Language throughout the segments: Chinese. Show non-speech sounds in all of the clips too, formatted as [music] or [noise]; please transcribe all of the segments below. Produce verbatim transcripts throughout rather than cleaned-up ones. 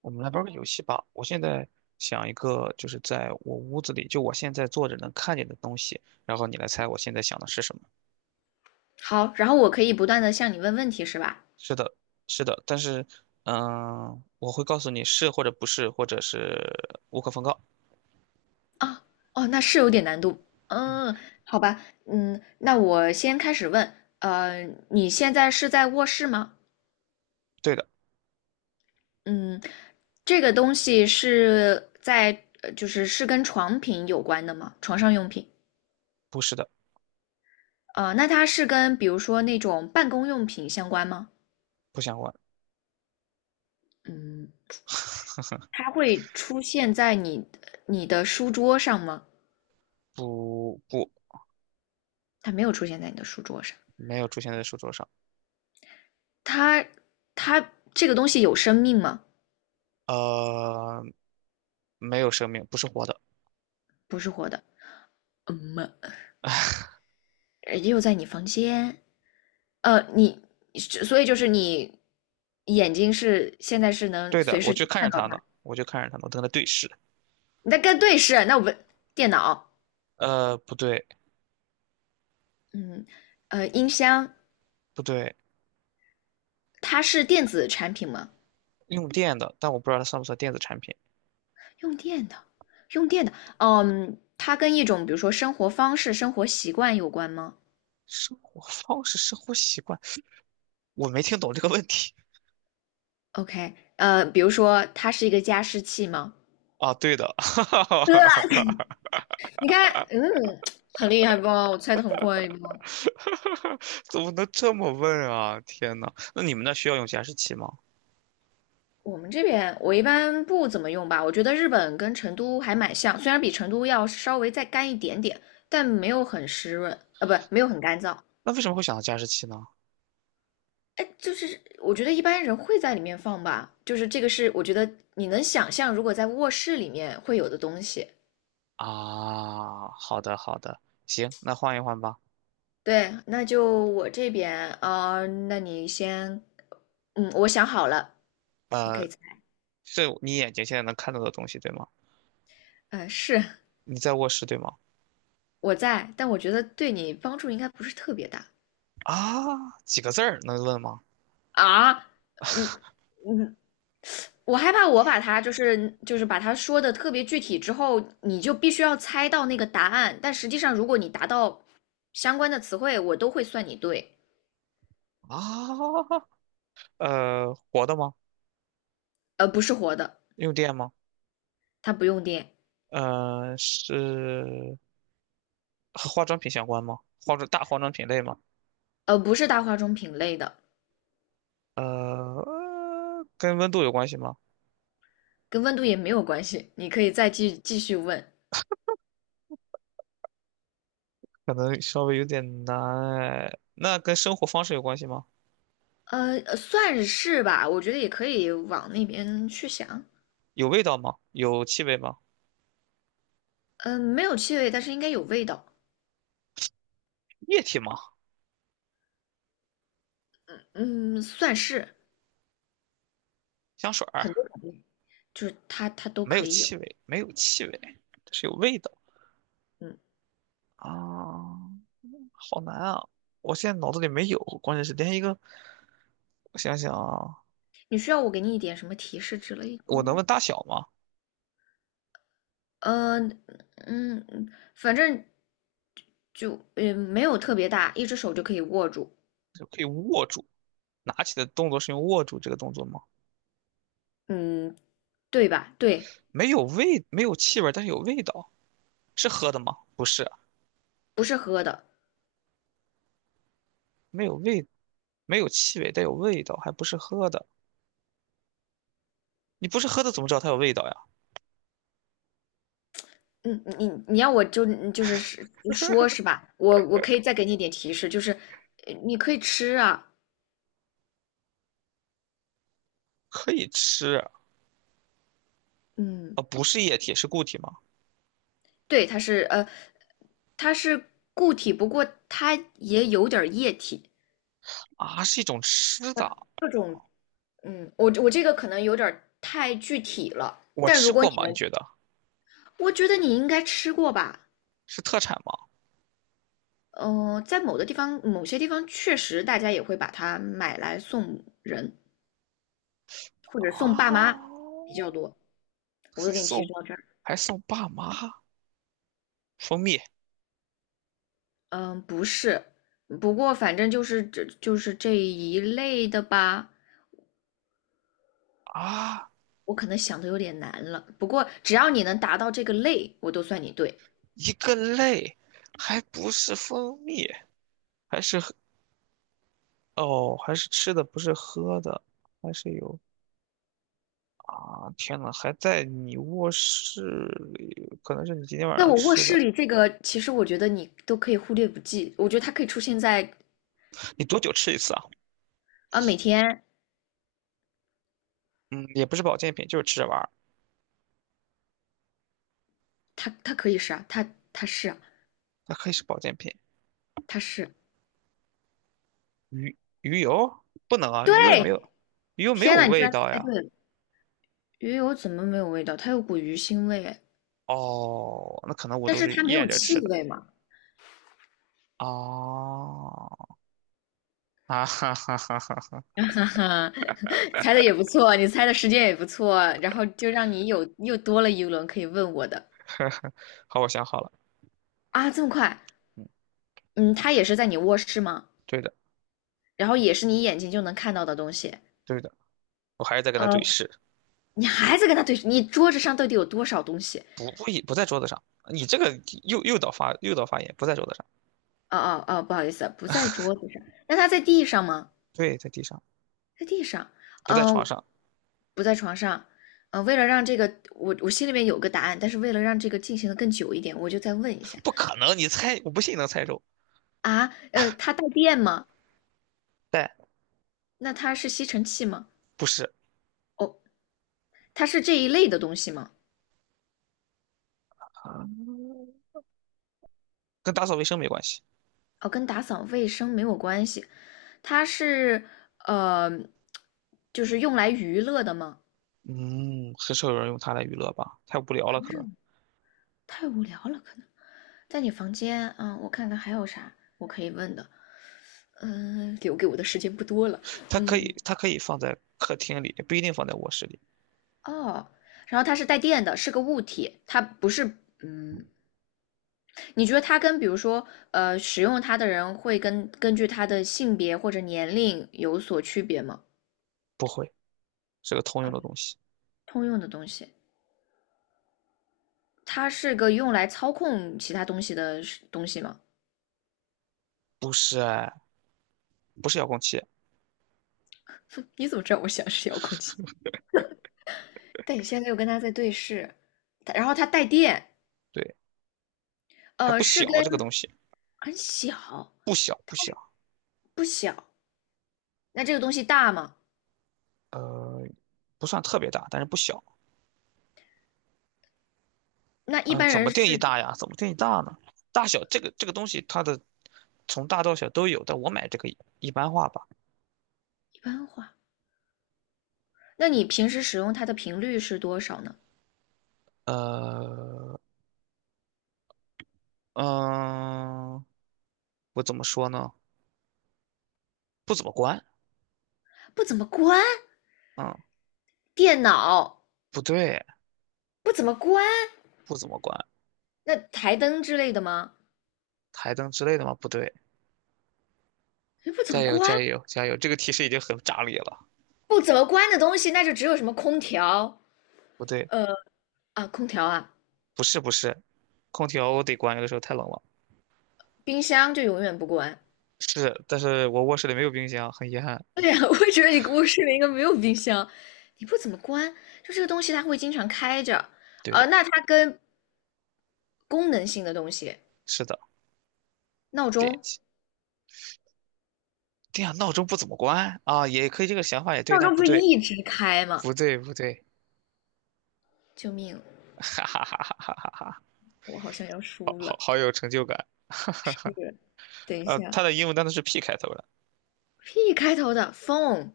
我们来玩个游戏吧。我现在想一个，就是在我屋子里，就我现在坐着能看见的东西，然后你来猜我现在想的是什么。好，然后我可以不断的向你问问题，是吧？是的，是的，但是，嗯，我会告诉你是或者不是，或者是无可奉告。啊，哦，那是有点难度。嗯，好吧，嗯，那我先开始问。呃，你现在是在卧室吗？对的，嗯，这个东西是在，呃就是是跟床品有关的吗？床上用品。不是的，呃，那它是跟比如说那种办公用品相关吗？不想关，嗯，它会出现在你你的书桌上吗？不不，它没有出现在你的书桌上。没有出现在书桌上。它它这个东西有生命吗？呃，没有生命，不是活的。不是活的，嗯嘛，呃又在你房间，呃，你，所以就是你眼睛是现在是能对的，随我时就看看着到它它，呢，我就看着它呢，我跟它对视。你在跟对视，那我们电脑，呃，不对，嗯，呃，音箱，不对，它是电子产品吗？用电的，但我不知道它算不算电子产品。用电的，用电的，哦嗯，它跟一种比如说生活方式、生活习惯有关吗生活方式、生活习惯，我没听懂这个问题？OK，呃，比如说它是一个加湿器吗？啊。对的，[laughs] 哈哈 [laughs] 哈你看，嗯，很厉害吧？我猜的很快不？怎么能这么问啊？天呐，那你们那需要用加湿器吗？我们这边我一般不怎么用吧，我觉得日本跟成都还蛮像，虽然比成都要稍微再干一点点，但没有很湿润，呃，不，没有很干燥。那为什么会想到加湿器呢？哎，就是我觉得一般人会在里面放吧，就是这个是我觉得你能想象，如果在卧室里面会有的东西。啊，好的好的，行，那换一换吧。对，那就我这边，啊，那你先，嗯，我想好了，你可呃，以这你眼睛现在能看到的东西对吗？嗯，呃是你在卧室对吗？我在，但我觉得对你帮助应该不是特别大啊，几个字儿能问吗？啊，嗯，我害怕我把它就是就是把它说的特别具体之后，你就必须要猜到那个答案。但实际上，如果你达到相关的词汇，我都会算你对。啊，呃，活的吗？呃，不是活的，用电吗？它不用电，呃，是和化妆品相关吗？化妆大化妆品类吗？呃，不是大化妆品类的，呃，跟温度有关系吗？跟温度也没有关系。你可以再继继续问，可能稍微有点难哎。那跟生活方式有关系吗？呃，呃算是吧，我觉得也可以往那边去想。有味道吗？有气味吗？嗯、没有气味，但是应该有味道。液体吗？嗯，算是香水儿很多种类就是它它都没有可以有。气味，没有气味，但是有味道嗯。啊，好难啊！我现在脑子里没有，关键是连一个，我想想啊，你需要我给你一点什么提示之类的我能吗？问大小吗？呃，嗯，反正就嗯没有特别大，一只手就可以握住，就可以握住，拿起的动作是用握住这个动作吗？嗯，对吧？对，没有味，没有气味，但是有味道，是喝的吗？不是。不是喝的。没有味，没有气味，但有味道，还不是喝的。你不是喝的，怎么知道它有味道呀？嗯，你你要我就就是是说是吧？我我可以再给你一点提示，就是呃你可以吃啊。可以吃嗯，啊，不是液体，是固体吗？对，它是呃，它是固体，不过它也有点儿液体。啊，是一种吃的，各种嗯，我我这个可能有点儿太具体了，我但吃如果过你吗？你能觉得我觉得你应该吃过吧？是特产吗？呃，在某的地方，某些地方确实大家也会把它买来送人或者送爸啊，妈比较多。我都是给你提送示到这儿。还送爸妈蜂蜜嗯，不是，不过反正就是这就是这一类的吧。啊，我可能想的有点难了，不过只要你能达到这个类，我都算你对。一个类，还不是蜂蜜，还是喝哦，还是吃的，不是喝的。还是有啊！天呐，还在你卧室里，可能是你今天晚在上我卧吃室的。里，这个其实我觉得你都可以忽略不计。我觉得它可以出现在你多久吃一次啊？啊，每天嗯，也不是保健品，就是吃着玩儿。它它可以是啊，它它是啊，它可以是保健品。它是鱼鱼油不能啊，对。鱼油也没有，鱼油没有天呐，你居味然道猜呀。对了！鱼油怎么没有味道？它有股鱼腥味哎，哦，那可能我但都是是它没咽有着气吃的。味嘛。哦，啊哈哈哈哈，[laughs] 哈哈，猜的也不错，你猜的时间也不错，然后就让你有又多了一轮可以问我的 [laughs] 好，我想好了，啊，这么快？嗯，嗯，它也是在你卧室吗？对的，然后也是你眼睛就能看到的东西。对的，我还是在跟他对呃，视，你还在跟他对，你桌子上到底有多少东西？不不一不在桌子上，你这个诱诱导发诱导发言不在桌子上，哦哦哦，不好意思，不在桌子上。那他在地上吗？对，在地上，在地上，不在床嗯、上，不在床上，呃，为了让这个我我心里面有个答案，但是为了让这个进行的更久一点，我就再问一下不可能，你猜，我不信你能猜中，啊，呃，它带电吗？但那它是吸尘器吗？不是哦，它是这一类的东西吗？啊，跟打扫卫生没关系，哦，跟打扫卫生没有关系，它是呃，就是用来娱乐的吗？嗯，很少有人用它来娱乐吧？太无聊了，可能。太无聊了，可能在你房间，嗯，我看看还有啥我可以问的，嗯、留给我的时间不多了，它可以，嗯。它可以放在客厅里，也不一定放在卧室里。哦，然后它是带电的，是个物体，它不是，嗯，你觉得它跟比如说，呃，使用它的人会跟根据它的性别或者年龄有所区别吗？不会，是个通用的东西。通用的东西，它是个用来操控其他东西的是东西吗？不是哎，不是遥控器，[laughs] 哼你怎么知道我想是遥控器？但你现在又跟它在对视，它然后它带电，对，还呃，不是跟小，这个东西很小，不小不小，不小。那这个东西大吗？呃，不算特别大，但是不小。那一嗯、般怎人么定义是大呀？怎么定义大呢？大小这个这个东西，它的从大到小都有，但我买这个一般化吧。一般化那你平时使用它的频率是多少呢？呃，嗯、我怎么说呢？不怎么关，不怎么关嗯，电脑，不对，不怎么关不怎么关。那台灯之类的吗？台灯之类的吗？不对，哎，不怎加么油关，加油加油！这个提示已经很炸裂了。不怎么关的东西，那就只有什么空调，不对，呃啊，空调啊，不是不是，空调我得关，有的时候太冷了。冰箱就永远不关。是，但是我卧室里没有冰箱，很遗憾。对呀，[laughs] 我也觉得你卧室里应该没有冰箱，你不怎么关，就这个东西它会经常开着。对呃，的，那它跟功能性的东西，是的，闹电钟，器。对呀，闹钟不怎么关啊，也可以，这个想法也对，闹但钟不不是对，一直开吗？不对不对，救命，[laughs] 哈哈哈哈哈哈哈，我好像要好输好了。好有成就感。是，等一呃，下。它的英文单词是 P 开头的，P 开头的 phone，P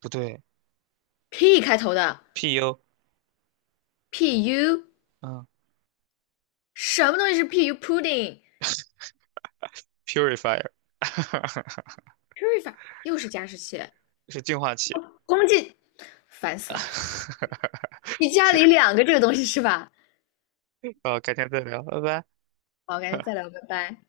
不对开头的 ，P U，pu，嗯什么东西是 pu pudding？purifier ，purifier，[laughs] 又是加湿器，是净化器。空气烦死了。你 [laughs] 家行，里两个这个东西是吧？好，改天再聊，拜拜。好，赶紧再聊，拜拜。